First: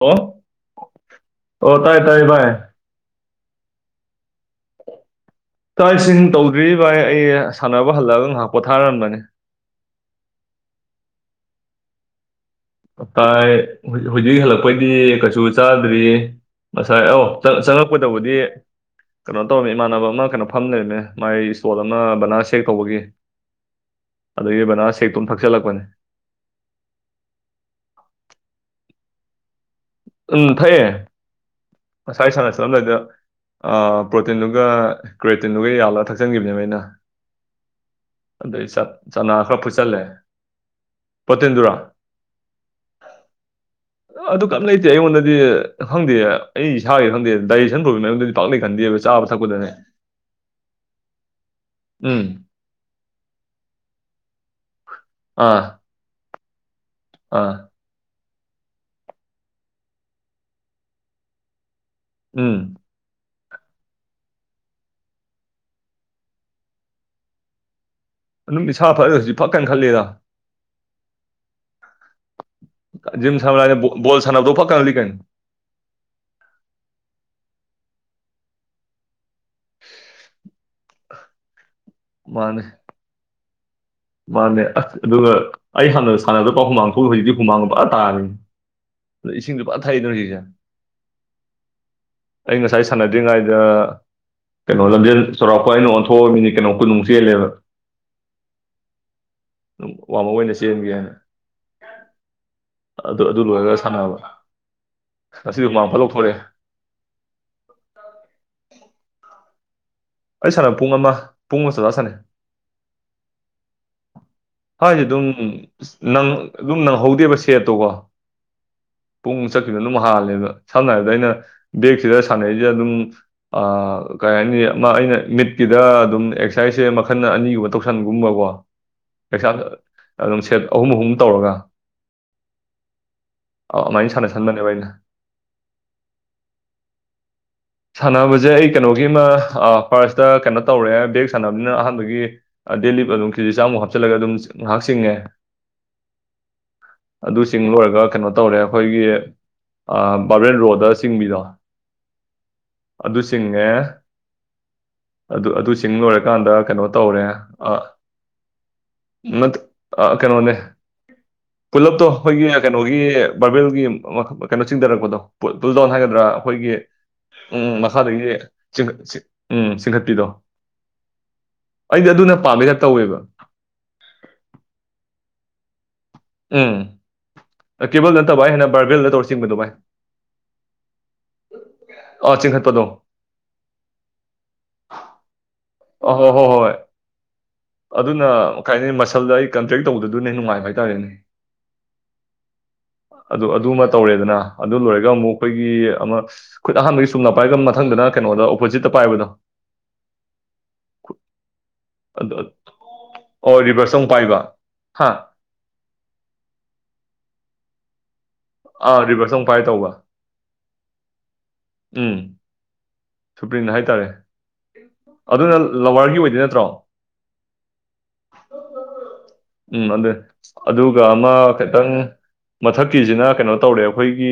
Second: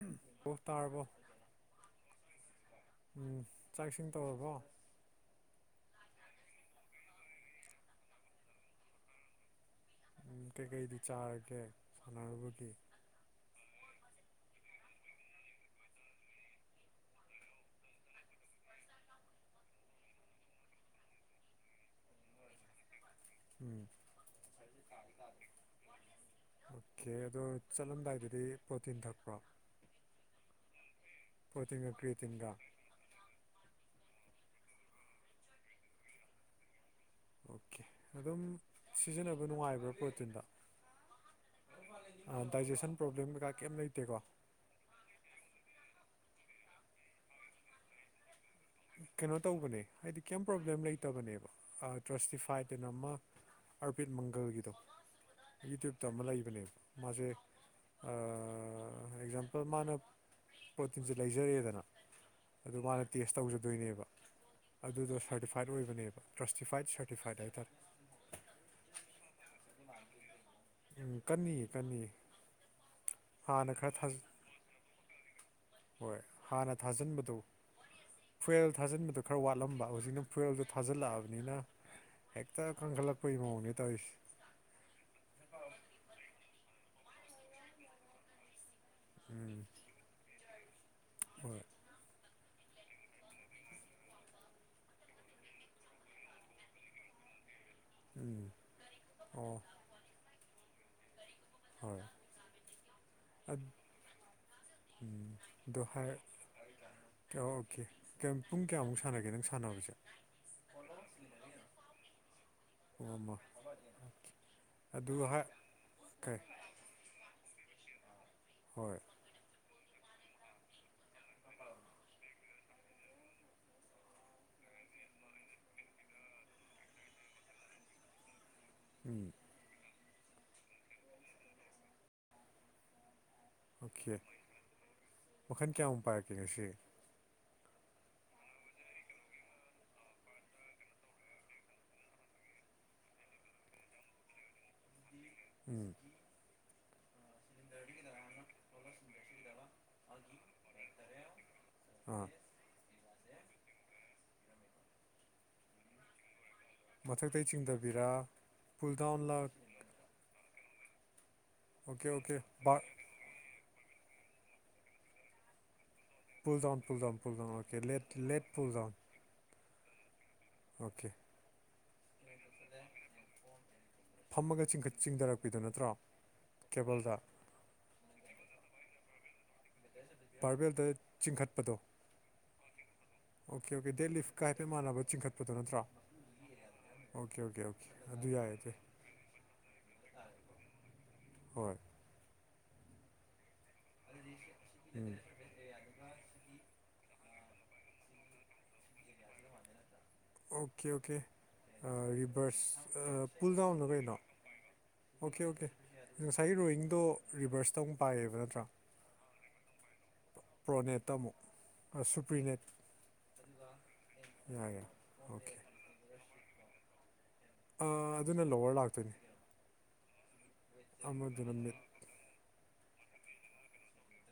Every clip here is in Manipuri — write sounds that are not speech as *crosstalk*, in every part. ꯍꯦꯜꯂꯣ ꯑꯣ ꯇꯥꯔꯕꯣ ꯑꯣ ꯇꯥꯏ ꯇꯥꯏ ꯚꯥꯏ ꯆꯥꯛꯁꯤꯡ ꯇꯧꯔꯕꯣ ꯇ꯭ꯔꯥꯏꯁꯤꯡ ꯇꯧꯗ꯭ꯔꯤ ꯚꯏ ꯑꯩ ꯁꯥꯟꯅꯕ ꯍꯜꯂꯑꯒ ꯉꯥꯏꯍꯥꯛ ꯄꯣꯊꯥꯔꯝꯕꯅꯤ ꯎꯝ ꯀꯩꯀꯩꯗꯤ ꯆꯥꯔꯒꯦ ꯁꯥꯟꯅꯔꯔꯕꯗꯤ ꯑ ꯇꯥꯏ ꯍꯧꯖꯤꯛ ꯍꯜꯂꯛꯄꯩꯗꯤ ꯀꯩꯁꯨ ꯆꯥꯗ꯭ꯔꯤ ꯉꯁꯥꯏ ꯑꯧ ꯆꯪꯂꯛꯄꯗꯕꯨꯗꯤ ꯀꯩꯅꯣ ꯇꯧꯔꯝꯃꯦ ꯏꯃꯥꯟꯅꯕ ꯑꯃ ꯀꯩꯅꯣ ꯐꯝ ꯂꯩꯔꯝꯃꯦ ꯃꯥꯏ ꯏꯁꯇꯣꯜ ꯑꯃ ꯕꯅꯥꯁ ꯁꯦꯛ ꯇꯧꯕꯒꯤ ꯎꯝ ꯑꯗꯨꯒꯤꯕꯅꯥ ꯁꯦꯛꯇꯣꯝ ꯊꯛꯆꯤꯜꯂꯛꯄꯅꯦ ꯑꯣꯀꯦ ꯑꯗꯣ ꯆꯠꯂꯝꯗꯥꯏꯗꯗꯤ ꯄ꯭ꯔꯣꯇꯤꯟ ꯊꯛꯄ꯭ꯔꯣ ꯎꯝ ꯐꯩꯌꯦ ꯄ꯭ꯔꯣꯇꯤꯟꯒ ꯉꯁꯥꯏ ꯀ꯭ꯔꯤꯌꯦꯇꯤꯟꯒ ꯁꯥꯟꯅ ꯆꯠꯂꯝꯗꯥꯏꯗ ꯄ꯭ꯔꯣꯇꯤꯟꯗꯨꯒꯤ ꯑꯗꯨꯒ ꯀ꯭ꯔꯦꯇꯤꯟꯗꯨꯒ ꯌꯥꯜꯂꯒ ꯊꯛꯆꯟꯈꯤꯕꯅꯦꯕ ꯑꯩꯅ ꯑꯣꯀꯦ ꯑꯗꯨꯝ ꯑꯗꯨꯗ ꯆ ꯆꯅꯥ ꯁꯤꯖꯤꯟꯅꯕ ꯈꯔ ꯐꯣꯏꯁꯦ ꯅꯨꯡꯉꯥꯏꯕ꯭ꯔꯥ ꯄ꯭ꯔꯣꯇꯤꯟꯗꯣ ꯗꯥꯏꯖꯦꯁꯟ ꯄ꯭ꯔꯣꯕ꯭ꯂꯦꯝ ꯀꯩꯀꯥ ꯀꯩꯝ ꯂꯩꯇꯦꯀꯣ ꯑꯗꯨ ꯀꯔꯤꯝ ꯂꯩꯇꯦ ꯑꯩꯉꯣꯟꯗꯗꯤ ꯈꯪꯗꯦ ꯑꯩ ꯏꯁꯥꯒꯤ ꯈꯪꯗꯦ ꯗꯥꯏꯖꯦꯁꯟ ꯄ꯭ꯔꯣꯕꯂꯦꯝꯗꯗꯤ ꯀꯩꯅꯣ ꯇꯧꯕꯅꯦ ꯍꯥꯏꯗꯤ ꯀꯌꯥꯝ ꯄ꯭ꯔꯣꯕ꯭ꯂꯦꯝ ꯂꯩꯇꯕꯅꯦꯕ ꯎꯝ ꯇ꯭ꯔꯁꯇꯤꯐꯥꯏꯠ ꯀꯩꯅꯣ ꯑꯃ ꯑꯥꯔꯕꯤꯠ ꯃꯪꯒꯜꯒꯤꯗꯣ ꯑꯥ ꯌꯨꯇ꯭ꯌꯨꯕꯇ ꯑꯃ ꯂꯩꯕ ꯃꯥꯦ ꯑꯥ ꯑꯦꯛꯖꯥꯝꯄꯜ ꯃꯥꯅ ꯄꯣꯇꯤꯟꯁꯦ ꯂꯩꯖꯔꯦꯗꯅ ꯎꯝ ꯑꯗꯨ ꯃꯥꯅ ꯇꯦꯁ ꯇꯧꯖ ꯑꯗꯨꯣꯏꯅꯦꯕ ꯑꯗꯨꯗꯣ ꯁꯔꯇꯤꯐꯥꯏꯠ ꯑꯣꯏꯕꯅꯦꯕ ꯇ꯭ꯔꯁꯇꯤꯐꯥꯏꯠ ꯁꯔꯇꯤꯐꯥꯏꯠ ꯍꯥꯏꯇꯥꯔꯦ ꯑꯗꯨꯝ ꯏꯁꯥ ꯐꯠ ꯍꯧꯖꯤꯛ ꯐꯛꯀꯅ ꯈꯜꯂꯦꯗ ꯎꯝ ꯀꯑ ꯀꯑꯌꯦ ꯖꯤꯝ ꯁꯂꯣ ꯣꯜ ꯁꯥꯟꯅꯕꯗꯣ ꯄ ꯐꯥꯀꯅ ꯂꯤꯀꯅꯤ ꯍꯣꯏ ꯍꯥꯟꯅ ꯊꯥꯖꯤꯟꯕꯗꯨ ꯐꯌꯦꯦꯜ ꯊꯥꯖꯤꯟꯕꯗꯣ ꯈꯔ ꯋꯥꯠꯂꯝꯕ ꯍꯧꯖꯤꯛꯅ ꯐꯨꯔꯌꯦꯦꯜꯗꯣ ꯊꯥꯖꯤꯜꯂꯛꯑꯕꯅꯤꯅ ꯃꯥꯅꯦ ꯍꯛꯇ ꯈꯪ ꯈꯦꯜꯂꯛꯄꯅꯤ ꯇ ꯃꯥꯅꯦ ꯑꯁ ꯑꯗꯨꯒ ꯑꯩ ꯍꯥꯟꯅ ꯁꯥꯟꯅꯗꯄꯥ ꯍꯨꯃꯥꯡ ꯊꯣꯛ ꯍꯧꯖꯤꯛꯇꯤ ꯍꯨꯃꯥꯡꯕ ꯑ ꯇꯥꯔꯅꯤ ꯏꯁꯤꯡ ꯎꯝ ꯂꯨꯄꯥ ꯊꯥꯗꯧ ꯁꯤꯁꯦ ꯍꯣꯏ ꯑꯩ ꯉꯁꯥꯏ ꯁꯥꯟꯅꯗ꯭ꯔꯤꯉꯩꯗ ꯀꯩꯅꯣ ꯂꯝꯖꯦꯜ ꯆꯥꯎꯔꯥꯛꯄꯣꯏ ꯑꯩꯅ ꯑꯣꯟꯊꯣꯛꯑꯃꯤꯅꯤ ꯀꯩꯅꯣ ꯀꯨꯅꯨꯡ ꯆꯦꯜꯂꯦꯕ ꯎꯝ ꯑꯣ ꯋꯥꯃ ꯑꯣꯏꯅ ꯆꯟꯒꯦ ꯍꯥꯏꯅ ꯍꯣꯏꯣꯏ ꯑꯗꯨ ꯑꯗꯨ ꯂꯣꯏꯔꯒ ꯁꯥꯟꯅꯕ ꯉꯁꯤꯗꯤ ꯑꯗꯣ ꯃꯃꯥꯡ ꯐ ꯍꯥꯏ ꯂꯧꯊꯣꯔꯑꯦ ꯑꯣꯀꯦ ꯄꯨꯡ ꯀꯌꯥꯃꯨꯛ ꯁꯥꯟꯅꯒꯦ ꯅꯪ ꯁꯥꯟꯅꯕꯁꯦ ꯑꯩ ꯄꯨꯡ ꯑꯃ ꯍꯥꯏꯗꯤ ꯑꯗꯨ ꯑꯗꯨꯝ ꯍꯥꯏ ꯀꯩ ꯑꯗꯨꯝ ꯅꯪꯍꯧꯗꯦꯕ ꯁꯦꯠꯇꯣꯒ ꯍꯣꯏ ꯄꯨꯡ ꯆ ꯀꯩꯅꯣ ꯑꯗꯨꯝ ꯍꯥꯜꯂꯦꯗ ꯁꯝꯅ ꯍꯥꯏꯔꯕꯗ ꯑꯩꯅ ꯕꯦꯛꯁꯤꯗ ꯁꯥꯟꯅꯔꯤꯁꯦ ꯑꯗꯨꯝ ꯀꯩ ꯍꯥꯏꯅꯤ ꯑꯩꯅ ꯃꯤꯠꯀꯤꯗ ꯑꯗꯨꯝ ꯑꯦꯛꯁꯔꯁꯥꯏꯁꯁꯦ ꯃꯈꯜ ꯑꯅꯤꯒꯨꯝꯕ ꯇꯧꯁꯟꯒꯨꯝꯕꯀꯣ ꯎꯝ ꯑꯦꯛꯖꯥꯝ ꯑꯗꯨꯝ ꯁꯦꯠ ꯑꯍꯨꯝ ꯑꯍꯨꯝ ꯇꯧꯔꯒ ꯑꯗꯨꯃꯥꯏꯅ ꯑꯣꯀꯦ ꯁꯥꯟꯅꯁꯟꯕꯅꯦꯕ ꯑꯩꯅ ꯃꯈꯜ ꯀꯌꯥꯃꯨꯛ ꯄꯥꯔꯛꯀꯦ ꯉꯁꯤ ꯁꯥꯟꯅꯕꯁꯦ ꯑꯩ ꯀꯩꯅꯣꯒꯤꯃ ꯐꯥꯔꯁꯇ ꯀꯩꯅꯣ ꯇꯧꯔꯦ ꯕꯦꯦꯛ ꯁꯥꯟꯅꯕꯅꯤꯅ ꯑꯍꯥꯟꯕꯒꯤ ꯗꯦꯂꯤ ꯑꯗꯨꯝ ꯀꯦꯖꯤ ꯆꯥꯝꯃꯨꯛ ꯍꯥꯞꯆꯤꯜꯂꯒ ꯑꯗꯨꯝ ꯉꯍꯥꯛꯁꯤꯡꯉ ꯎꯝ ꯑꯗꯨꯁꯤꯡ ꯂꯣꯏꯔꯒ ꯀꯩꯅꯣ ꯇꯧꯔꯦ ꯑꯩꯈꯣꯏꯒꯤ ꯕꯥꯕꯔꯦꯟ ꯔꯣꯗ ꯆꯤꯡꯕꯤꯗꯣ ꯎꯝ ꯑꯗꯨꯁꯤꯡꯉꯦ ꯑꯗꯨ ꯑꯗꯨꯁꯤꯡ ꯂꯣꯏꯔꯀꯥꯟꯗ ꯀꯩꯅꯣ ꯇꯧꯔꯦ ꯃꯊꯛꯇꯩ ꯑ ꯆꯤꯡꯗꯕꯤꯔꯥ ꯄꯨꯜ ꯗꯥꯎꯟꯂ ꯅ ꯀꯩꯅꯣꯅꯦ ꯄꯨꯂꯞꯇꯣ ꯑꯣꯀꯦ ꯑꯣꯀꯦ ꯑꯩꯈꯣꯏꯒꯤ ꯕꯥꯔ ꯀꯩꯅꯣꯒꯤ ꯕꯥꯔꯕꯦꯜꯒꯤ ꯀꯩꯅꯣ ꯆꯤꯡꯊꯔꯛꯄꯗꯣꯜꯗꯥꯎ ꯍꯥꯏꯒꯗ ꯅ꯭ꯔꯥ ꯄꯨꯜ ꯗꯥꯎꯟ ꯑꯩꯈꯣꯏꯒꯤ pull down pull down okay ꯎꯝ ꯂꯦꯠ ꯃꯈꯥꯗꯒꯤ ꯂꯦꯠ ꯄꯨꯜ ꯗꯥꯎꯟ ꯎꯝ ꯆꯤꯡꯈꯠꯄꯤꯗꯣ ꯑꯣꯀꯦ ꯑꯩꯗꯤ ꯑꯗꯨꯅ ꯄꯥꯝꯕꯩꯗ ꯇꯧꯋꯦꯕ ꯐꯝꯃꯒ ꯆꯤꯡꯊꯔꯛꯄꯤꯗꯨꯣ ꯅꯠꯇ꯭ꯔꯣ ꯀꯦꯕꯜꯗ ꯎꯝ ꯀꯦꯕꯜ ꯅꯠꯇꯕ ꯚꯥꯏ ꯍꯦꯟꯅ ꯕꯥꯔꯒꯜꯗ ꯇꯧꯔ ꯆꯤꯡꯕꯗꯨꯣ ꯚꯥꯏ ꯄꯥꯔꯕꯦꯜꯗ ꯆꯤꯡꯈꯠꯄꯗꯣ ꯑꯥ ꯆꯤꯡꯈꯠꯄꯗꯣ ꯑꯣꯀꯦ ꯑꯣꯀꯦ ꯗꯦꯠ ꯂꯤꯐ ꯀ ꯍꯥꯏꯐꯦꯠ ꯃꯥꯟꯅꯕ ꯆꯤꯡꯈꯠꯄꯗꯣ ꯅꯠꯇ꯭ꯔꯣ ꯑ ꯍꯣꯏ ꯍꯣꯏ ꯍꯣꯏ ꯑꯣꯀꯦ ꯑꯣꯀꯦ ꯑꯣꯀꯦ ꯑꯗꯨꯅ ꯑꯗꯨ ꯌꯥꯏ ꯑꯗꯨ ꯀꯥꯏꯅꯤ ꯃꯁꯜꯗ ꯑꯩ ꯀꯟꯇꯦꯛ ꯇꯧꯕꯗꯗꯨꯅꯦ ꯅꯨꯡꯉꯥꯏꯕ ꯍꯥꯏꯇꯥꯔꯦꯅꯦ ꯍꯣꯏ ꯑꯗꯨ ꯑꯗꯨꯃ ꯇꯧꯔꯦꯗꯅ ꯑꯗꯨ ꯂꯣꯏꯔꯒ ꯎꯝ ꯑꯃꯨꯛ ꯑꯩꯈꯣꯏꯒꯤ ꯑꯃ ꯈꯨꯠ ꯑꯍꯥꯟꯕꯒꯤ ꯆꯨꯝꯅ ꯄꯥꯏꯒ ꯃꯊꯪꯗꯅ ꯀꯩꯅꯣꯗ ꯑꯣꯄꯣꯖꯤꯠꯇ ꯄꯥꯏꯕꯗꯣ ꯑꯣꯀꯦ ꯑꯣꯀꯦ ꯑꯗꯨ ꯔꯤꯚꯔꯁ ꯑꯣ ꯄꯨꯜ ꯗꯥꯎꯟꯗꯣ ꯔꯤꯚꯔꯁꯇ ꯑꯃꯨꯛ ꯀꯩꯅꯣ ꯄꯥꯏꯕ ꯍꯥ ꯑꯣꯀꯦ ꯑꯣꯀꯦ ꯉꯁꯥꯏꯒꯤ ꯔꯣꯋꯤꯡꯗꯣ ꯔꯤꯚꯔꯁ ꯇꯧꯨ ꯄꯥꯏꯌꯦꯕ ꯅ ꯑꯥ ꯔꯤꯚꯔꯁ ꯑꯃꯨꯛ ꯄꯥꯏ ꯇꯧꯕ ꯄ꯭ꯔꯣꯅꯦꯠꯇ ꯑꯃꯨꯛ ꯎꯝ ꯁꯨꯄ꯭ꯔꯤꯅꯦꯠ ꯁꯨꯄ꯭ꯔꯤꯟ ꯍꯥꯏꯇꯥꯔꯦ ꯌꯥꯏ ꯌꯥꯏ ꯑꯣꯀꯦ ꯑꯗꯨꯅ ꯂꯋꯥꯔꯒꯤ ꯑꯣꯏꯗꯣꯏ ꯅꯠꯇ꯭ꯔꯣ ꯑꯗꯨꯅ ꯂꯣꯋꯔ ꯂꯥꯛꯇꯣꯏꯅꯤ ꯎꯝ ꯑꯗꯨ ꯑꯗꯨꯒ ꯑꯃ ꯑꯃꯗꯨꯅ ꯃꯤꯠ ꯈꯤꯇꯪ ꯃꯊꯛꯀꯤꯁꯤꯅ ꯀꯩꯅꯣ ꯇꯧꯔꯦ ꯑꯩꯈꯣꯏꯒꯤ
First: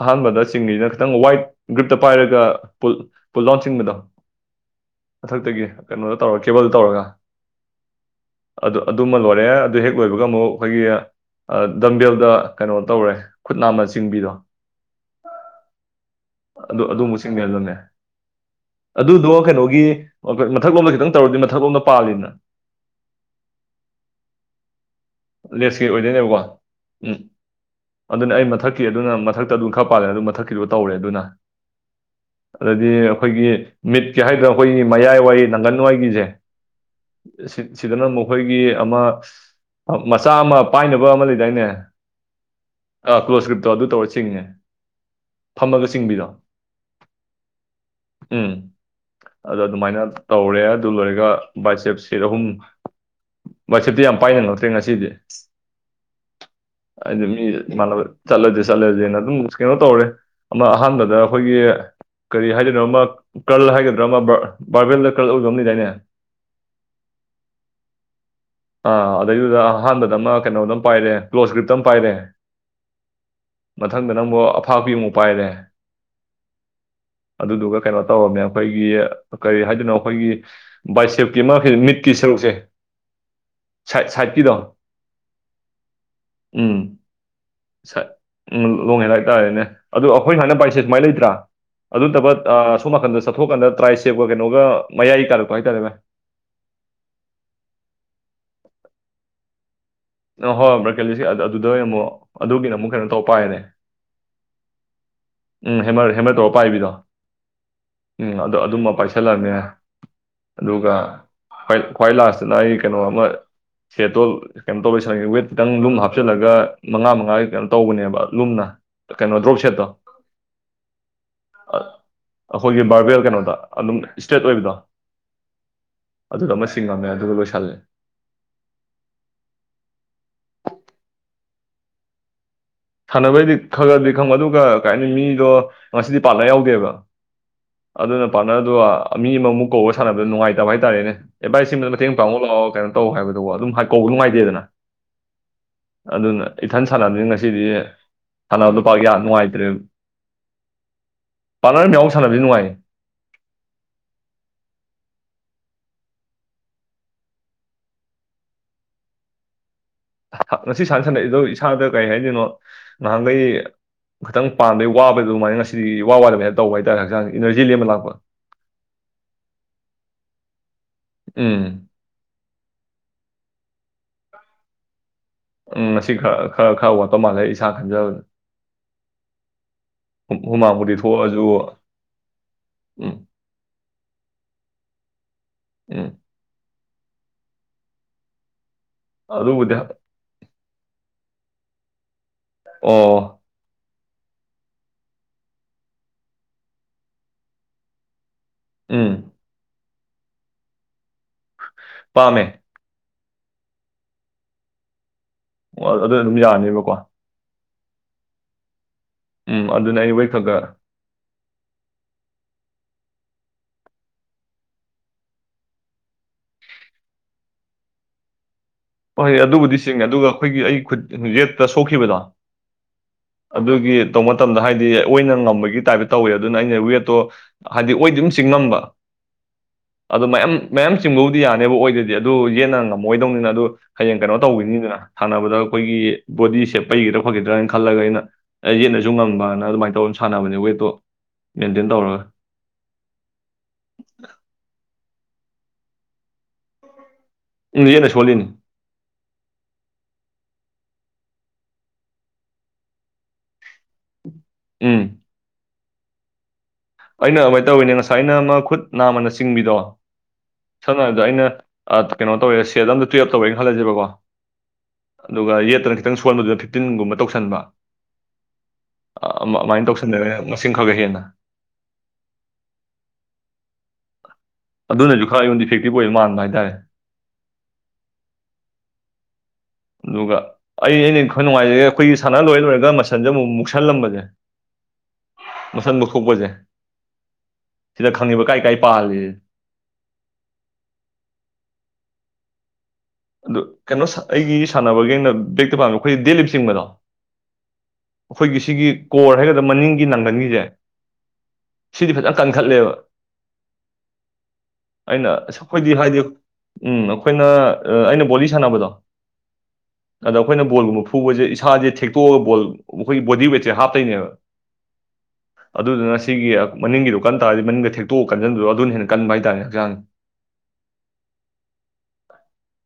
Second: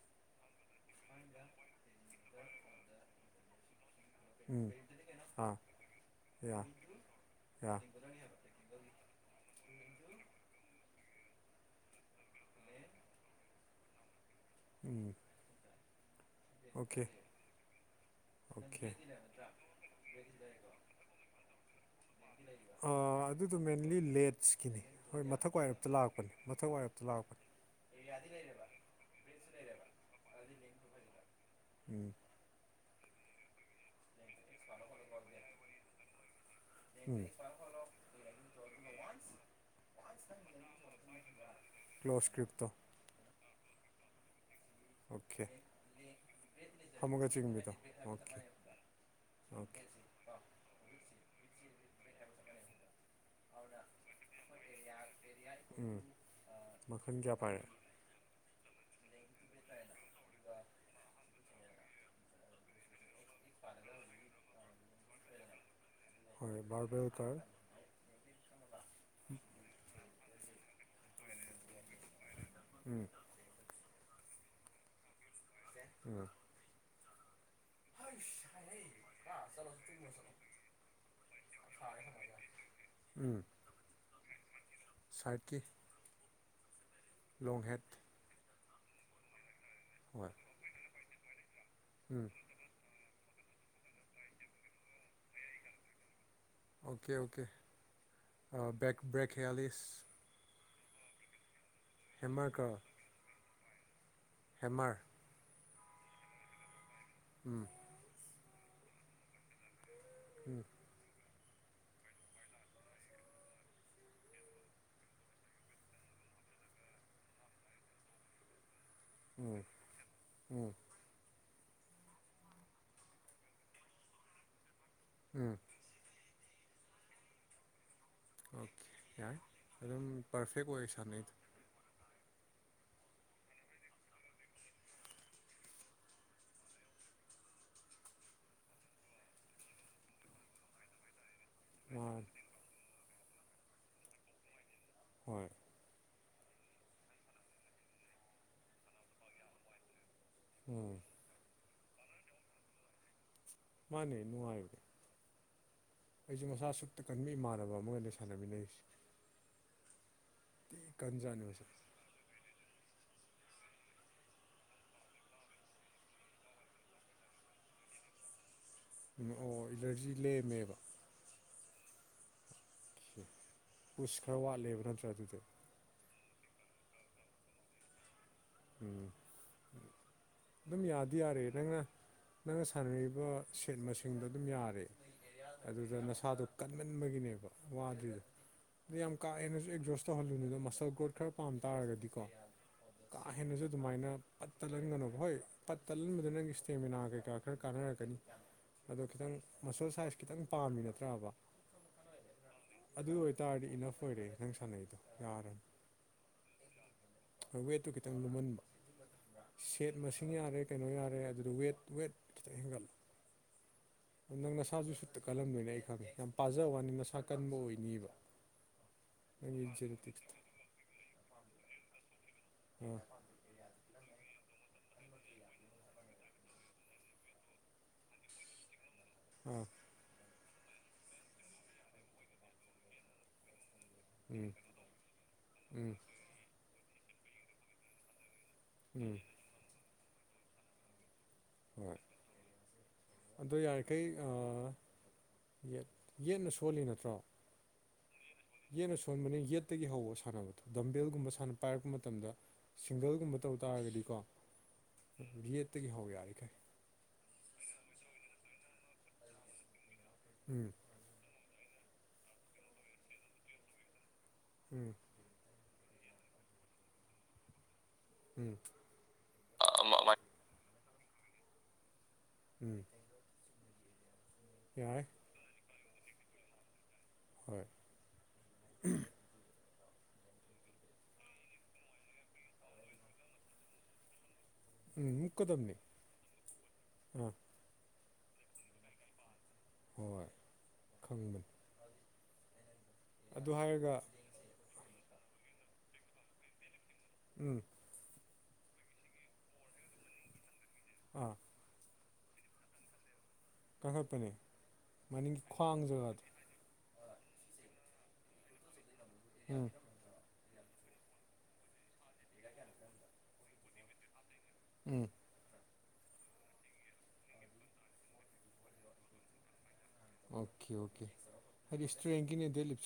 ꯑꯍꯥꯟꯕꯗ ꯆꯤꯡꯉꯅ ꯈꯤꯇꯪ ꯋꯥꯏꯠ ꯒ꯭ꯔꯤꯨꯞꯇ ꯄꯥꯏꯔꯒ ꯄꯨ ꯂꯥꯎꯟ ꯆꯤꯡꯕꯗꯣ ꯎꯝ ꯑꯥ ꯃꯊꯛꯇꯒꯤ ꯀꯩꯅꯣꯗ ꯇꯧꯔꯒ ꯌꯥ ꯀꯦꯕꯜꯗ ꯇꯧꯔꯒ ꯌꯥ ꯑꯗꯨ ꯑꯗꯨꯃ ꯂꯣꯏꯔꯦ ꯑꯗꯨ ꯍꯦꯛ ꯂꯣꯏꯕꯒ ꯑꯃꯨꯛ ꯑꯩꯈꯣꯏꯒꯤ ꯗꯝꯕꯦꯜꯗ ꯀꯩꯅꯣ ꯇꯧꯔꯦ ꯈꯨꯠꯅꯥꯃ ꯆꯤꯡꯕꯤꯗꯣ *unintelligible* ꯑꯗꯨ ꯑꯣꯀꯦ ꯑꯗꯨꯝꯕꯁꯤꯡꯅꯦ ꯑꯗꯨꯝꯅꯦ ꯑꯣꯀꯦ ꯑꯗꯨꯗꯣ ꯀꯩꯅꯣꯒꯤ ꯃꯊꯛ ꯂꯣꯝꯗ ꯈꯤꯇꯪ ꯇꯧꯔꯗꯤ ꯃꯊꯛ ꯂꯣꯝꯗ ꯑ ꯑꯗꯨꯗꯣ ꯃꯦꯟꯂꯤ ꯂꯦꯠꯁꯀꯤꯅꯤ ꯍꯣꯏ ꯃꯊꯛ ꯋꯥꯏꯔꯞꯇ ꯂꯥꯛꯄꯅꯤ ꯃꯊꯛ ꯋꯥꯏꯔꯞꯇ ꯂꯥꯛꯄꯅꯤ ꯑꯗꯨꯅꯦ ꯑꯩ ꯃꯊꯛꯀꯤ ꯑꯗꯨꯅ ꯃꯊꯛꯇ ꯑꯗꯨꯝ ꯈꯔ ꯄꯥꯜꯂꯦꯅ ꯑꯗꯨꯝ ꯃꯊꯛꯀꯤꯗꯣ ꯇꯧꯔꯦ ꯑꯗꯨꯅ ꯎꯝ ꯑꯗꯗꯤ ꯑꯩꯈꯣꯏꯒꯤ ꯃꯤꯠꯀꯤ ꯍꯥꯏꯗ꯭ꯔꯥ ꯑꯩꯈꯣꯏꯒꯤ ꯃꯌꯥꯏ ꯋꯥꯏ ꯅꯪꯒꯟ ꯋꯥꯏꯒꯤꯁꯦ ꯁꯤꯗꯅ ꯃꯈꯣꯏꯒꯤ ꯑꯃ ꯃꯆꯥ ꯑꯃ ꯄꯥꯏꯅꯕ ꯑꯃ ꯂꯩꯗꯥꯏꯅꯦ ꯀ꯭ꯂꯣꯁ ꯏꯁꯀ꯭ꯔꯤꯞꯇꯣ ꯑ ꯀ꯭ꯂꯣꯁꯀ꯭ꯔꯤꯞꯇꯣ ꯑꯗꯨ ꯇꯧꯔ ꯆꯁꯤꯡꯅꯦ ꯑꯣꯀꯦ ꯍ ꯃꯒ ꯆꯒꯨꯝꯕꯤꯗꯣ ꯑꯣꯦ ꯑꯗ ꯑꯗꯨꯃꯥꯏꯅ ꯇꯧꯔꯦ ꯑꯗꯨ ꯂꯣꯏꯔꯒ ꯋꯥꯕꯥꯏꯆꯦꯞ ꯁꯤꯦꯠ ꯑꯍꯨꯝ ꯋꯥꯕꯥꯏꯆꯦꯞꯇꯤ ꯌꯥꯝ ꯄꯥꯏ ꯍꯪꯉꯛꯇ꯭ꯔꯦ ꯉꯁꯤꯗꯤ ꯎꯝ ꯑ ꯃꯈꯜ ꯀꯌꯥ ꯃꯤ ꯄꯥꯏꯔꯛꯑꯦ ꯃ ꯆꯂꯗ ꯆꯂꯗꯅ ꯑꯗꯨꯝ ꯁ꯭ꯀꯦꯅꯣ ꯇꯧꯔꯦ ꯑꯃ ꯑꯍꯥꯟꯕꯗ ꯑꯩꯈꯣꯏꯒꯤ ꯀꯔꯤ ꯍꯥꯏꯗꯣꯏꯅꯣ ꯑꯃ ꯀꯜ ꯍꯥꯏꯒꯗ꯭ꯔꯥ ꯑꯃ ꯕꯥꯔꯕꯦꯜꯗ ꯀꯜ ꯑꯣꯏꯗꯕꯅꯤꯗꯥꯏꯅꯦ ꯍꯣꯏ ꯔꯕꯔ ꯑꯣ ꯇꯔ ꯑꯗꯨꯗ ꯑꯍꯥꯟꯕꯗ ꯑꯃ ꯀꯩꯅꯣꯗ ꯑꯃ ꯄꯥꯏꯔꯦ ꯀ꯭ꯂꯣ ꯏꯁꯀ꯭ꯔꯤꯞꯇ ꯑꯃ ꯄꯥꯏꯔꯦ ꯃꯊꯪꯗ ꯅꯪꯕꯨ ꯑꯐꯥꯄꯤ ꯑꯃꯨꯛ ꯄꯥꯏꯔꯦ ꯎꯝ ꯑꯗꯨꯗꯨꯒ ꯀꯩꯅꯣ ꯇꯧꯔꯕꯃꯦ ꯑꯩꯈꯣꯏꯒꯤ ꯀꯔꯤ ꯍꯥꯏꯗꯅꯣ ꯑꯩꯈꯣꯏꯒꯤ ꯕꯥꯏꯁꯦꯞꯀꯤ ꯑꯃ ꯃꯤꯠꯀꯤ ꯁꯔꯨ ꯐꯪꯁꯦ ꯎꯝ ꯁꯥꯏꯤꯗꯣ ꯁꯥꯔꯇꯀꯤ ꯎꯝ ꯂꯣꯡꯍꯦꯠ ꯁꯥꯏꯠ ꯎꯝ ꯂꯣꯡꯉꯦ ꯍꯥꯏꯇꯥꯔꯦꯅꯦ ꯑꯗꯣ ꯑꯩꯈꯣꯏ ꯍꯥꯏꯅ ꯕꯥꯏꯛꯁꯦꯠ ꯁꯨꯃꯥꯏꯅ ꯂꯩꯇ꯭ꯔꯥ ꯑꯗꯨ ꯎꯝ ꯅꯠꯇꯕ ꯁꯣꯝ ꯅꯥꯀꯟꯗ ꯆꯠꯊꯣꯛꯀꯥꯟꯗ ꯇ꯭ꯔꯥꯏ ꯁꯦꯞꯀ ꯀꯩꯅꯣꯒ ꯃꯌꯥꯏ ꯀꯥꯔꯛꯄ ꯍꯥꯏꯇꯥꯔꯦ ꯃꯚ ꯑꯣꯀꯦ ꯑꯣꯀꯦ ꯭ꯔꯦꯛꯦꯛ ꯍ ꯌꯥꯂꯤꯁ ꯑ ꯍꯣꯏ ꯕ꯭ꯔꯀꯦꯂꯤꯁꯦ ꯑꯗꯨꯗ ꯑꯣꯏꯅ ꯑꯃꯨꯛ ꯍꯦꯃꯔ ꯑꯗꯨꯒꯤꯅ ꯀꯔꯜ ꯑꯃꯨꯛ ꯀꯩꯅꯣ ꯇꯧꯕ ꯄꯥꯏꯌꯦꯅꯦ ꯍꯦꯃꯔ ꯎꯝ ꯍꯦꯃꯔ ꯍꯦꯃꯔ ꯇꯧꯔ ꯄꯥꯏ ꯏꯕꯤꯗꯣ ꯎꯝ ꯎꯝ ꯑ ꯑꯗꯨꯃ ꯄꯥꯏꯁꯤꯜꯂꯃꯦ ꯑꯗꯨꯒ ꯈ꯭ꯋꯥꯏ ꯂꯥꯁꯇ ꯂꯥꯏꯔꯤ ꯀꯩꯅꯣ ꯑꯃ ꯁꯦꯇꯣꯜ ꯀꯩꯅꯣ ꯇꯧꯔꯦ ꯋꯦꯠ ꯈꯤꯇꯪ ꯂꯨꯝ ꯍꯥꯞꯆꯤꯜꯂꯒ ꯃꯉꯥ ꯃꯉꯥꯒꯤ ꯀꯩꯅꯣ ꯇꯧꯕꯅꯦꯕ ꯂꯨꯝꯅ ꯀꯩꯅꯣ ꯎꯝ ꯗ꯭ꯔꯣꯕꯁꯦꯠ ꯎꯝ ꯑꯩꯈꯣꯏꯒꯤ ꯕꯥꯔꯕꯦꯜ ꯀꯩꯅꯣꯗ ꯑꯗꯨꯝ ꯏꯁꯇ꯭ꯔꯦꯠ ꯑꯣꯏꯕꯗꯣ ꯎꯝ ꯑꯗꯨꯗ ꯑꯃ ꯆꯤꯡꯉꯥꯝꯃꯦ ꯑꯗꯨꯒ ꯂꯣꯏꯁꯜꯂꯦ ꯑꯣꯀꯦ ꯌꯥꯔꯦ ꯑꯗꯨꯝ ꯄꯔꯐꯦꯛ ꯑꯣꯏ ꯁꯥꯟꯅꯩꯗ ꯁꯥꯟꯅꯕꯩꯗꯤ ꯈꯔꯗꯤ ꯈꯪꯕ ꯑꯗꯨꯒ ꯀꯩ ꯍꯥꯏꯅꯤ ꯃꯤꯗꯣ ꯉꯁꯤꯗꯤ ꯄꯥꯠꯅꯂ ꯌꯥꯎꯗꯦꯕ ꯑꯗꯨꯅ ꯄꯥꯠꯅꯔꯗꯨ ꯃꯤ ꯑꯃꯃꯨꯛ ꯀꯧꯕ ꯁꯥꯟꯅꯕꯗ ꯅꯨꯡꯉꯥꯏꯇꯕ ꯍꯥꯏꯇꯥꯔꯦꯅꯦ ꯚꯥꯏꯁ ꯁꯤꯃꯗ ꯃꯥ ꯃꯇꯦꯡ ꯄꯥꯡꯉꯣ ꯂꯥꯛꯑꯣ ꯀꯩꯅꯣ ꯇꯧ ꯍꯥꯏꯕꯗꯨꯕ ꯑꯗꯨꯝ ꯍꯥꯏ ꯀꯧꯕ ꯅꯨꯡꯉꯥꯏꯇꯦꯗꯅ ꯍꯣꯏ ꯑꯗꯨꯅ ꯏꯊꯟ ꯁꯥꯟꯅꯕꯗꯨꯅꯤ ꯉꯁꯤꯗꯤ ꯁꯥꯟꯅꯕꯗꯨꯣ ꯄꯥꯛ ꯌꯥꯝ ꯅꯨꯡꯉꯥꯏꯇ꯭ꯔꯦ ꯎꯝ ꯄꯥꯂꯔ ꯃꯦꯌꯥꯝ ꯁꯥꯟꯅꯕꯗꯤ ꯅꯨꯡꯉꯥꯏ ꯃꯥꯅꯦ ꯅꯨꯅꯨꯡ ꯍꯥꯏꯗ ꯑꯩꯁꯨ ꯃꯁꯥ ꯁꯨꯞꯛꯇ ꯀꯟꯕ ꯏꯃꯥꯟꯅꯕ ꯑꯃꯒ ꯂꯩ ꯁꯥꯟꯅꯃꯤꯟꯅꯩꯁꯦ ꯊꯤ ꯉꯁꯤ ꯁꯥꯟꯅ ꯁꯥꯟꯅꯛꯏꯗꯣ ꯀꯟꯖꯥꯠꯅꯤ ꯃꯁꯦ ꯏꯁꯥꯗ ꯀꯔꯤ ꯍꯥꯏꯗꯣꯏꯅꯣ ꯅꯍꯥꯟꯈꯩ ꯈꯤꯇꯪ ꯄꯥꯟꯕꯩ ꯋꯥꯕꯗꯨ ꯑꯗꯨꯃꯥꯏꯅ ꯉꯁꯤꯗꯤ ꯏꯋꯥ ꯋꯥꯗꯕ ꯍꯦꯅ ꯇꯧꯕ ꯍꯥꯏꯇꯥꯔꯦ ꯍꯛꯆꯥꯡ ꯏꯅꯔꯖꯤ ꯂꯦꯝꯃ ꯂꯥꯛꯄ ꯑꯣ ꯢꯅꯔꯖꯤ ꯂꯦꯝꯃꯦꯕ ꯎꯝ ꯑꯣ ꯄꯨꯁ ꯈꯔ ꯋꯥꯠꯂꯦꯕ ꯅꯠꯇ꯭ꯔꯥ ꯑꯗꯨꯗꯤ ꯎꯝ ꯉꯁꯤ ꯈꯔ ꯈꯔ ꯈꯔ ꯋꯥꯠꯕ ꯃꯥꯜꯂꯦ ꯑꯩꯁꯥꯅ ꯈꯟꯖꯕꯗ ꯎꯝ ꯑꯗꯨꯝ ꯍꯨꯃꯥꯡꯕꯨꯗꯤ ꯌꯥꯗꯤ ꯌꯥꯔꯦ ꯊꯣꯛꯑꯁꯨ ꯅꯪꯅ ꯅꯪꯅ ꯎꯝ ꯁꯥꯟꯅꯔꯤꯕ ꯁꯦꯠ ꯃꯁꯤꯡꯗꯣ ꯑꯗꯨꯝ ꯌꯥꯔꯦ ꯑꯗꯨꯗ ꯅꯁꯥꯗꯣ ꯀꯟꯃꯟꯕꯒꯤꯅꯦꯕ ꯋꯥꯗꯔꯤꯗꯣ ꯌꯥꯝ ꯀꯥ ꯍꯦꯟꯅꯁꯨ ꯑꯗꯨꯕꯨꯗꯤ ꯍ- ꯑꯦꯛꯖꯣꯁ ꯇꯧꯍꯜꯂꯨꯅꯤꯗꯣ ꯃꯁꯜ ꯒ꯭ꯔꯣꯠ ꯈꯔ ꯄꯥꯝ ꯇꯥꯔꯒꯗꯤ ꯀꯣ ꯀꯥ ꯑꯣ ꯍꯦꯟꯅꯁꯨ ꯑꯗꯨꯃꯥꯏꯅ ꯄꯠ ꯇꯠꯍꯟꯒꯅꯣꯕ ꯍꯣꯏ ꯄꯠ ꯇꯠꯍꯟꯕꯗꯨ ꯅꯪꯒꯤ ꯏꯁꯇꯦꯃꯤꯅꯥ ꯀꯩꯀꯥ ꯈꯔ ꯀꯥꯟꯅꯔꯛꯀꯅꯤ ꯑꯗꯣ ꯎꯝ ꯈꯤꯇꯪ ꯃꯁꯜ ꯁꯥꯏꯖ ꯈꯤꯇꯪ ꯄꯥꯝꯃꯤ ꯅꯠꯇ꯭ꯔꯕ ꯄꯥꯝꯃꯦ ꯑꯗꯨ ꯑꯣꯏꯇꯥꯔꯗꯤ ꯏꯅꯐ ꯑꯣꯏꯔꯦ ꯅꯪ ꯁꯥꯟꯅꯩꯗꯣ ꯌꯥꯔꯦ ꯑꯗꯨ ꯑꯗꯨꯝ ꯌꯥꯅꯦꯕꯀꯣ ꯋꯦꯠꯇꯨ ꯈꯤꯇꯪ ꯂꯨꯝꯍꯟꯕ ꯎꯝ ꯁꯦꯠ ꯑꯗꯨꯅ ꯑꯩ ꯃꯁꯤꯡ ꯋꯦꯠ ꯌꯥꯔꯦ ꯈꯒ ꯀꯩꯅꯣ ꯌꯥꯔꯦ ꯑꯗꯨ ꯑꯗꯨ ꯋꯦꯠ ꯋꯦꯠ ꯈꯤꯇꯪ ꯍꯦꯟꯒꯠꯂꯨ ꯅꯪ ꯅꯁꯥꯁꯨ ꯁꯨꯠꯇ ꯀꯜꯂꯝꯗꯣꯏꯅ ꯑꯩ ꯈꯪꯉꯦ ꯌꯥꯝ ꯄꯥꯖꯕꯩ ꯋꯥꯅꯤ ꯅꯁꯥ ꯀꯟꯕ ꯑꯣꯏꯅꯤꯕ ꯍꯣꯢ ꯅꯪꯒꯤ ꯑꯗꯨꯕꯨꯗꯤ ꯆꯦꯡꯉꯦ ꯑꯗꯨꯒ ꯖꯦꯅꯦꯇꯤꯛꯁꯇ ꯑꯩꯈꯣꯏꯒꯤ ꯑꯩꯪ ꯈꯨꯠ ꯖꯦꯠꯇ ꯁꯣꯛꯈꯤꯕꯗꯣ ꯑꯥ ꯑꯗꯨꯒꯤ ꯇꯧꯕ ꯃꯇꯝꯗ ꯍꯥꯏꯗꯤ ꯑꯣꯏꯅ ꯉꯝꯕꯒꯤ ꯇꯥꯏꯞꯇ ꯇꯧꯋꯦ ꯑꯗꯨꯅ ꯑꯩꯅ ꯋꯦꯠꯇꯣ ꯍꯥꯏꯗꯤ ꯑꯣꯏꯗꯤ ꯑꯗꯨꯝ ꯆꯤꯡꯉꯝꯕ ꯎꯝ ꯑꯗꯣ ꯃꯌꯥꯝ ꯃꯌꯥꯝ ꯆꯤꯡꯕꯕꯨꯗꯤ ꯌꯥꯅꯦꯕ ꯑꯣꯏꯗꯗꯤ ꯑꯗꯨ ꯌꯦꯠꯟꯅ ꯉꯝꯃꯣꯏꯗꯧꯅꯤꯅ ꯑꯗꯨ ꯍꯌꯦꯡ ꯀꯩꯅꯣ ꯎꯝ ꯇꯧꯈꯤꯅꯤꯗꯅ ꯊꯥꯅꯕꯗ ꯎꯝ ꯑꯩꯈꯣꯏꯒꯤ ꯕꯣꯗꯤꯁꯦ ꯄꯩꯒꯤꯗ꯭ꯔꯥ ꯈꯣꯠꯈꯤꯗ꯭ꯔꯅ ꯈꯜꯂꯒ ꯑꯩꯅ ꯑꯩ ꯌꯦꯠꯅꯁꯨ ꯎꯝ ꯉꯪꯕꯅ ꯑꯗꯨꯃꯥꯏꯅ ꯇꯧꯔ ꯁꯥꯟꯅꯕꯅꯦ ꯋꯦꯠꯇꯣ ꯃꯦꯟꯇꯦꯟ ꯇꯧꯔꯒ ꯑ ꯌꯥꯔꯤꯈꯩ ꯌꯦꯠꯅ ꯁꯣꯜꯂꯤ ꯅꯠꯇ꯭ꯔꯣ ꯎꯝ ꯌꯦꯠꯅ ꯁꯣꯜꯂꯤꯅꯤ ꯌꯦꯠꯅ ꯁꯣꯟꯕꯅꯤꯅ ꯌꯦꯠꯇꯒꯤ ꯍꯧꯕ ꯁꯥꯟꯅꯕꯗꯣ ꯗꯝꯕꯦꯜꯒꯨꯝꯕ ꯁꯥꯟꯅ ꯄꯥꯏꯔꯛꯄ ꯃꯇꯝꯗ ꯁꯤꯡꯒꯜꯒꯨꯝꯕ ꯇꯧ ꯇꯥꯔꯒꯗꯤꯀꯣ ꯎꯝ ꯌꯦꯠꯇꯒꯤ ꯍꯧ ꯌꯥꯔꯤ ꯉꯩ ꯑꯩꯅ ꯑꯗꯨꯃꯥꯏꯅ ꯇꯧꯋꯤꯅꯦ ꯉꯁꯥꯏꯅ ꯃꯥ ꯈꯨꯠ ꯅꯥꯝꯃꯅ ꯆꯤꯡꯕꯤꯗꯣ ꯎꯝ ꯁꯝꯅ ꯍꯥꯏꯔꯕꯗ ꯑꯩꯅ ꯀꯩꯅꯣ ꯇꯧꯋꯦ ꯁꯦꯠ ꯑꯝꯗ ꯇꯨꯌꯦꯞ ꯇꯧꯋꯦꯅ ꯈꯜꯂꯁꯦꯕꯀꯣ ꯎꯝ ꯑꯗꯨꯒ ꯌꯦꯠ ꯈꯤꯇꯪꯕꯗꯨ ꯐꯤꯇꯤꯟꯒꯨꯝꯕ ꯇꯧ ꯈ ꯎꯝ ꯊꯣꯛꯒ ꯍꯦꯅ ꯎꯝ ꯌꯥꯏ ꯑꯗꯨꯅꯁꯨ ꯈꯔ ꯑꯩꯉꯣꯟꯗ ꯏꯐꯦꯛꯇꯤꯕ ꯑꯣꯏꯅ ꯃꯥꯟꯕ ꯍꯥꯏꯇꯥꯔꯦ ꯍꯣꯏ ꯑꯗꯨꯒ ꯑꯩ ꯑꯩꯅ ꯈꯔ ꯅꯨꯡꯉꯥꯏꯖꯒꯦ ꯑꯩꯈꯣꯏꯒꯤ ꯁꯥꯟꯅ ꯂꯣꯏꯔ ꯂꯣꯏꯔꯒ ꯃꯁꯟꯁꯦ ꯑꯃꯨꯛ ꯃꯨꯛꯁꯜꯂꯝꯕꯅꯦꯦ ꯎꯝ ꯃꯨꯀꯗꯝꯅꯤ ꯑ ꯁꯤꯗ ꯈꯪꯉꯤꯕ ꯀꯥꯏ ꯀꯥꯏ ꯄꯥꯜꯂꯤ ꯍꯣꯏ ꯈꯪꯕꯅꯤ ꯑꯗꯨ ꯀꯩꯅꯣ ꯑꯩꯒꯤ ꯁꯥꯟꯅꯕꯒꯤꯡꯅ ꯕ꯭ꯔꯦꯛꯇ ꯄꯥꯒ ꯑꯩꯈꯣꯏꯦ ꯗꯦꯂꯤꯆꯤꯡꯕꯗꯣ ꯎꯝ ꯑꯩꯈꯣꯏꯒꯤ ꯁꯤꯒꯤ ꯀꯣꯔ ꯍꯥꯏꯒꯗ꯭ꯔꯥ ꯃꯅꯤꯡꯒꯤ ꯅꯥꯒꯟꯒꯤꯁꯦ ꯑ ꯁꯤꯗꯤ ꯐꯖꯅ ꯀꯟꯈꯠꯂꯦꯕ ꯀꯟꯈꯠꯄꯅꯦ ꯑꯩꯅ ꯃꯅꯤꯡꯒꯤ ꯑꯁ ꯈ꯭ꯋꯥꯡ ꯑꯩꯈꯣꯏꯗꯤ ꯍꯥꯏꯗꯤ ꯖꯒꯥꯗꯣ ꯎꯝ ꯑꯩꯈꯣꯏꯅ ꯑꯩꯅ ꯕꯣꯂꯤ ꯁꯥꯟꯅꯕꯗꯣ ꯎꯝ ꯑꯗꯣ ꯑꯈꯣꯏꯅ ꯕꯣꯜꯒꯕ ꯐꯨꯕꯁꯦ ꯏꯁꯥꯁꯦ ꯊꯦꯛꯇꯣꯛꯑꯒ ꯕꯣꯜ ꯑꯩꯈꯣꯏꯒꯤ ꯕꯣꯗꯤ ꯋꯦꯠꯁꯦ ꯍꯥꯞꯇꯣꯏꯅꯦꯕ ꯎꯝ ꯑꯗꯨꯗꯨꯅ ꯁꯤꯒꯤ ꯃꯅꯤꯡꯒꯤꯗꯣ ꯀꯟ ꯇꯔꯗꯤ ꯃꯅꯤꯡꯒ ꯊꯦꯛꯇꯣꯛꯑ ꯀꯀꯟꯁꯤꯟꯕ ꯑꯗꯨꯅ ꯍꯦꯟꯅ ꯀꯟꯕ ꯍꯥꯏꯇꯥꯔꯦ ꯍꯛꯆꯥꯡꯁꯦ ꯑꯣꯀꯦ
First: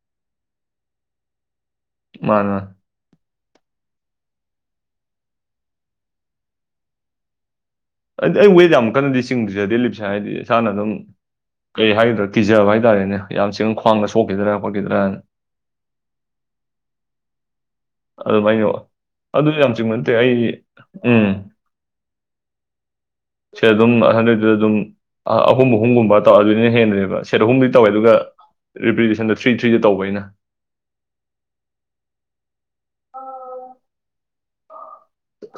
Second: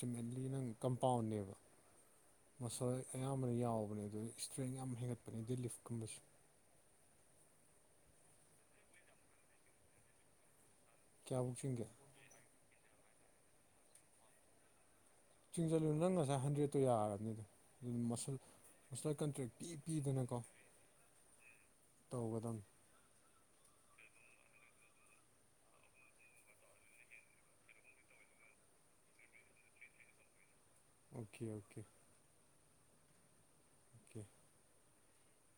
ꯑꯜꯇꯤꯃꯦꯠꯂꯤ ꯅꯪ ꯀꯝꯄꯥꯎꯟꯅꯦꯕ ꯃꯥꯅꯦ ꯃꯥꯅꯦ ꯃꯁꯣꯏ ꯑꯌꯥꯝꯕꯅ ꯌꯥꯎꯕꯅꯦ ꯑꯗꯨ ꯏꯁꯇ꯭ꯔꯦꯡ ꯌꯥꯝ ꯍꯦꯟꯒꯠꯄꯅꯤ ꯗꯗꯤ ꯂꯤꯐꯀꯨꯝꯕꯁ ꯍꯥꯏꯗꯤ ꯑꯩ ꯋꯦꯠ ꯌꯥꯝ ꯀꯟꯅꯗꯤ ꯆꯤꯡꯗꯖꯗꯤ ꯂꯤꯞꯁꯦ ꯍꯥꯏꯗꯤ ꯏꯁꯥꯅ ꯑꯗꯨꯝ ꯀꯌꯥꯐꯧ ꯆꯤꯡꯒꯦ ꯀꯩ ꯍꯥꯏꯒꯗ꯭ꯔꯥ ꯀꯤꯖꯕ ꯍꯥꯏꯥ ꯍꯥꯏꯇꯥꯔꯦꯅꯦ ꯌꯥꯝ ꯆꯦꯡꯅ ꯈ꯭ꯋꯥꯡꯗ ꯁꯣꯛꯈꯤꯗ꯭ꯔꯥ ꯈꯣꯠꯈꯤꯗ꯭ꯔꯅ ꯆꯤꯡꯁꯤꯜꯂꯨ ꯅꯪ ꯉꯁꯥꯏ ꯍꯟꯗ꯭ꯔꯦꯠꯇꯣ ꯌꯥꯔꯅꯤꯗ ꯑꯗꯨꯃꯥꯏꯅ ꯑꯗꯨ ꯌꯥꯝ ꯆꯤꯡꯕ ꯅꯠꯇꯦ ꯑꯩ ꯎꯝ ꯇꯧꯒꯗꯕ ꯁꯤ ꯑꯗꯨꯝ ꯍꯟꯗꯗꯨꯗ ꯑꯗꯨꯝ ꯑ ꯑꯍꯨꯝ ꯑꯍꯨꯝꯒꯨꯝꯕ ꯇꯧ ꯑꯗꯨꯅ ꯍꯦꯟꯟꯅꯅꯦꯕ ꯁꯦꯠ ꯑꯍꯨꯝꯗꯤ ꯇꯧꯋꯦ ꯑꯗꯨꯒ ꯔꯤꯄꯤꯇꯦꯁꯟꯗ ꯊ꯭ꯔꯤ ꯊ꯭ꯔꯤꯗ ꯇꯧꯕ ꯑꯩꯅ ꯑꯣꯀꯦ ꯑꯣꯀꯦ ꯑꯣꯀꯦ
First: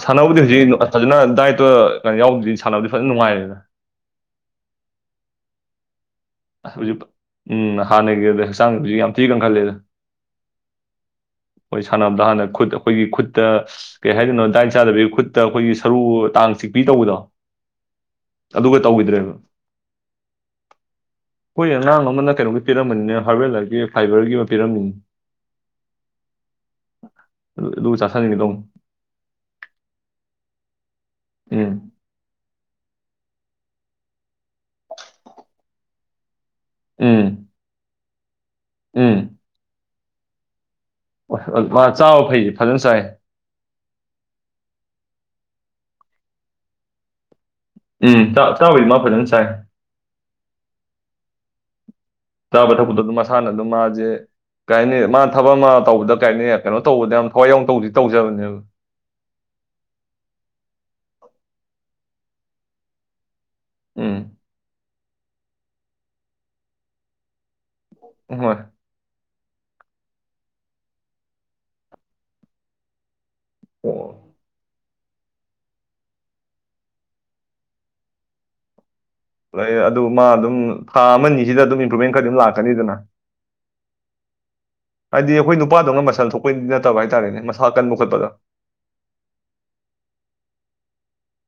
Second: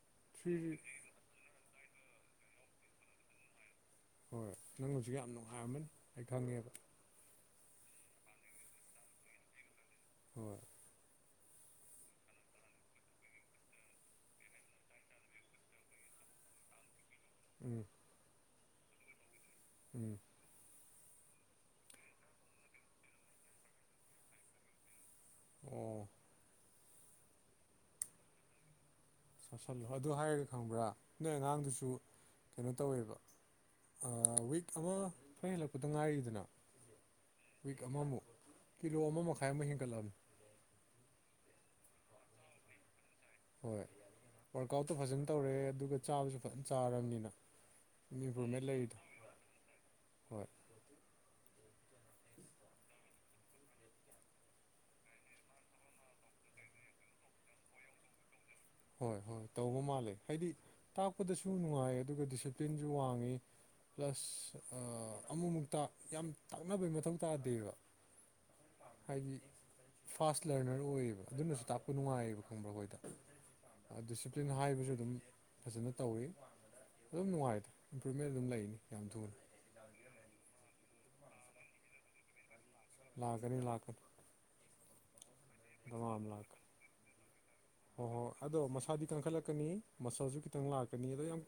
ꯁꯥꯟꯅꯕꯕꯨꯗꯤ ꯊ꯭ꯔꯤ ꯍꯧꯖꯤꯛ ꯐꯖꯅ ꯗꯥꯏꯠꯇꯣ ꯀꯩꯅꯣ ꯌꯥꯎꯗ꯭ ꯁꯥꯟꯅꯕꯗꯤ ꯐꯖꯅ ꯅꯨꯡꯉꯥꯏꯔꯦꯗ ꯍꯣꯏꯣꯏ ꯅꯪ ꯍꯧꯖꯤꯛ ꯌꯥꯝ ꯅꯨꯡꯉꯥꯏꯔꯝꯃꯅꯤ ꯑꯩ ꯈꯪꯉꯦꯕ ꯍꯧꯖꯤꯛ ꯎꯝ ꯍꯥꯟꯅꯒꯤ ꯑꯗ ꯍꯛꯆꯥꯡꯗꯁꯨ ꯌꯥꯝ ꯊꯤꯅ ꯀꯟꯈꯜꯂꯦꯗ ꯍꯣꯏ ꯍꯣꯏ ꯁꯥꯟꯅꯕꯗ ꯍꯥꯟꯅ ꯈꯨꯠ ꯑꯩꯈꯣꯏꯒꯤ ꯈꯨꯠꯇ ꯀꯩ ꯍꯥꯏꯗꯣꯏꯅꯣ ꯗꯥꯏꯟ ꯆꯥꯗꯕꯤꯒꯤ ꯈꯨꯠꯇ ꯑꯩꯈꯣꯏꯒꯤ ꯁꯔꯨ ꯇꯥꯡ ꯆꯤꯛꯄ꯭ꯔꯤ ꯇꯧꯕꯗꯣ ꯎꯝ ꯑꯗꯨꯒ ꯇꯧꯈꯤꯗ꯭ꯔꯦꯕ ꯎꯝ ꯍꯣꯏ ꯑꯉꯥꯡ ꯑꯃꯅ ꯀꯩꯅꯣꯒꯤ ꯄꯤꯔꯝꯕꯅꯤꯅꯦ ꯍꯥꯋꯦꯜꯂꯔꯒꯤ ꯐꯥꯏꯕꯔꯒꯤ ꯑꯃ ꯄꯤꯔꯝꯃꯤꯅꯤ ꯎꯝ ꯑꯗꯨ ꯑꯗꯨ ꯆꯥꯅꯤꯡꯅꯤꯗꯣ ꯆꯣꯁꯤꯜꯂꯣ ꯑꯗꯨ ꯍꯥꯏꯔꯒ ꯈꯪꯕ꯭ꯔꯥ ꯅꯣꯏ ꯎꯝ ꯑꯉꯥꯡꯗꯨꯁꯨ ꯀꯩꯅꯣ ꯇꯧꯋꯦꯕ ꯋꯤꯛ ꯑꯃ ꯐꯣꯏ ꯍꯦꯜꯂꯛꯄꯗ ꯉꯥꯏꯔꯤꯗꯅ ꯎꯝ ꯋꯤꯛ ꯑꯃꯃꯨꯛ ꯀꯤꯂꯣ ꯑꯃ ꯃꯈꯥꯏ ꯑꯃ ꯍꯦꯟꯒꯠꯂꯃꯤ ꯍ ꯃꯥ ꯆꯥꯕ ꯐꯩꯁꯦ ꯐꯖꯅ ꯆꯥꯏ ꯍꯣꯏ ꯋꯥꯔꯛ ꯑꯥꯎꯠꯇꯣ ꯐꯖꯅ ꯇꯧꯔꯦ ꯑꯗꯨꯒ ꯆꯥꯕꯁꯨ ꯐꯖ ꯆꯥꯔꯕꯅꯤꯅ ꯎꯝ ꯑꯗꯨꯝ ꯏꯝꯄ꯭ꯔꯨꯚꯃꯦꯟ ꯆꯥꯕꯗꯤ ꯃꯥ ꯂꯩꯔꯤꯗꯣ ꯐꯖꯅ ꯁꯥꯏ ꯍꯣꯏ ꯆꯥꯕ ꯊꯛꯄꯗꯣ ꯑꯗꯨꯝ ꯃꯁꯥꯅ ꯑꯗꯨꯝ ꯃꯥꯁꯦ ꯀꯩꯅꯤ ꯃꯥ ꯊꯕꯛ ꯑꯃ ꯇꯧꯕꯗ ꯀꯥꯏꯅꯤ ꯀꯩꯅꯣ ꯇꯧꯕꯗ ꯌꯥꯝ ꯊꯋꯥꯏ ꯌꯥꯎꯅ ꯇꯧꯗꯤ ꯇꯧꯖꯕꯅꯦꯕ ꯍꯣꯏ ꯍꯣꯏ ꯇꯧꯕ ꯃꯥꯜꯂꯦ ꯍꯥꯏꯗꯤ ꯇꯥꯛꯄꯗꯁꯨ ꯅꯨꯡꯉꯥꯏ ꯑꯗꯨꯒ ꯗꯤꯁꯤꯄ꯭ꯂꯤꯟꯁꯨ ꯋꯥꯡꯉꯤ ꯎꯝ ꯄ꯭ꯂꯁ ꯑꯃꯨꯛꯃꯨꯛꯇ ꯌꯥꯝ ꯇꯥꯛꯅꯕꯩ ꯃꯊꯧ ꯇꯥꯗꯦꯕ ꯎꯣꯏ ꯍꯥꯏꯗꯤ ꯐꯥꯁ ꯂꯔꯅꯔ ꯑꯣꯏꯌꯦꯕ ꯑꯗꯨꯅꯁꯨ ꯇꯥꯛꯄ ꯅꯨꯡꯉꯥꯏꯌꯦꯕ ꯈꯪꯕ꯭ꯔꯥ ꯍꯣꯏꯗ ꯗꯤꯁꯤꯄ꯭ꯂꯤꯟ ꯍꯥꯏꯕꯁꯨ ꯑꯗꯨꯝ ꯐꯖꯅ ꯇꯧꯋꯤ ꯑꯗꯨꯝ ꯅꯨꯡꯉꯥꯏꯗ ꯏꯝꯄ꯭ꯔꯨꯚꯃꯦꯟ ꯑꯗꯨꯝ ꯂꯩꯅꯤ ꯌꯥꯝ ꯊꯨꯅ ꯑꯗꯨ ꯃꯥ ꯑꯗꯨꯝ ꯊꯥ ‌ꯑꯃꯅꯤꯁꯤꯗ ꯑꯗꯨꯝ ꯏꯝꯄ꯭ꯔꯨꯚꯃꯦꯟ ꯈꯔ ꯑꯗꯨꯝ ꯂꯥꯛꯀꯦ ꯂꯥꯛꯀꯅꯤ ꯂꯥꯛꯀꯅꯤ ꯍꯥꯏꯗꯤ ꯑꯩꯈꯣꯏ ꯅꯨꯄꯥꯗꯧꯅ ꯗꯃꯥ ꯑꯃ ꯃꯁꯟ ꯂꯥꯛꯀꯅꯤ ꯊꯣꯛꯄꯩꯗꯤ ꯅꯠꯇꯕ ꯍꯥꯏꯇꯥꯔꯦꯅꯦ ꯃꯁꯥ ꯀꯟꯕ ꯍꯣꯏ ꯈꯣꯠꯄꯗ ꯑꯁꯁꯨ ꯈꯤꯇꯪ ꯂꯥꯛꯀꯅꯤ ꯑꯗꯣ ꯌꯥꯝ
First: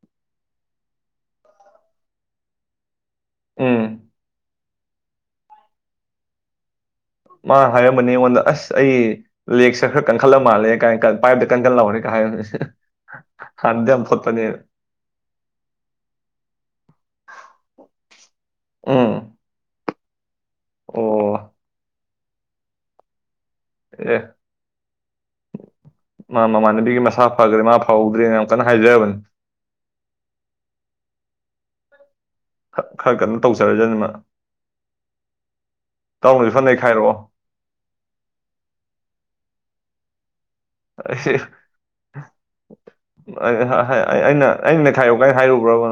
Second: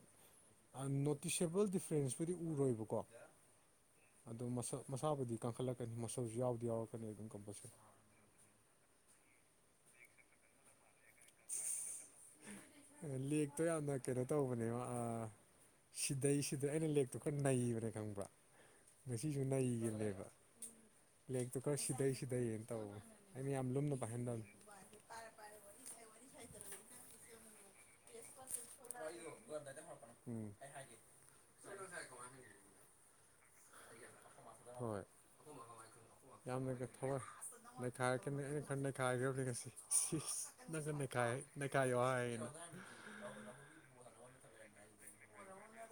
ꯅꯣꯇꯤꯁꯦꯕꯜ ꯗꯤꯐ꯭ꯔꯦꯟꯁꯄꯨꯗꯤ ꯎꯔꯣꯏꯕꯀꯣ ꯎꯝ ꯑꯗꯨ ꯃꯁ ꯃꯁꯥꯕꯨꯗꯤ ꯀꯟꯈꯠꯂꯛꯀꯅꯤ ꯃꯁꯧꯁꯨ ꯌꯥꯎꯗꯤ ꯌꯥꯎꯔꯛ ꯃꯥ ꯍꯥꯏꯔꯝꯕꯅꯤ ꯑꯩꯉꯣꯟꯗ ꯑꯁ ꯑꯩ ꯂꯦꯛꯁ ꯈꯔ ꯀꯟꯈꯠꯂ ꯃꯥꯜꯂꯦ ꯀꯥꯏꯅ ꯄꯥꯏꯞ ꯀꯟꯍꯔꯦꯒ ꯍꯥꯏ ꯂꯦꯛꯇꯣ ꯌꯥꯝꯅ ꯀꯩꯅꯣ ꯇꯧꯕꯅꯦꯕ ꯑ ꯁꯤꯗꯩ ꯁꯤꯗ ꯑꯩꯅ ꯂꯦꯛꯇꯨ ꯈꯔ ꯅꯩꯕꯅꯦ ꯈꯪꯕ ꯎꯝ ꯉꯁꯤꯁꯨ ꯅꯩꯈꯤꯕꯅꯦꯕ ꯑꯣ ꯂꯦꯛꯇꯨ ꯈꯔ ꯁꯤꯗꯩ ꯁꯤꯗꯩꯌꯦꯅ ꯇꯧ ꯑꯩꯅ ꯌꯥꯝ ꯂꯨꯝꯅꯕ ꯑꯦ ꯍꯦꯟꯗꯜ ꯃꯥ ꯃꯃꯥꯟꯅꯕꯤꯒꯤ ꯃꯁꯥ ꯐꯈ꯭ꯔꯦ ꯃꯥ ꯐꯍꯧꯗ꯭ꯔꯦꯅ ꯀꯟꯅ ꯍꯥꯏꯖꯕꯅꯤ ꯎꯝ ꯈꯔ ꯀꯟꯅꯣ ꯇꯧꯖꯔꯖꯅꯤꯃ ꯍꯣꯏ ꯈꯔ ꯌꯥꯝꯅ ꯅꯩꯈꯥꯏꯔꯛꯑꯣ ꯊꯋꯥꯏ ꯅꯩꯈꯥꯏꯔꯛꯀꯅꯤ ꯑꯩꯅ ꯈꯔ ꯅꯩꯈꯥꯏꯈ꯭ꯔꯕꯅꯤ ꯉꯁꯤ ꯅꯪꯒ ꯅꯩꯈꯥꯏ ꯏꯁꯩ ꯅꯩꯈꯥꯏꯌꯣ ꯍꯥꯏꯌꯦꯅ ꯑꯩꯅ ꯑꯩꯅ ꯅꯩꯈꯥꯏꯔꯨ ꯀꯥꯏꯅ ꯍꯥꯏꯔꯨ ꯎꯔꯕꯣ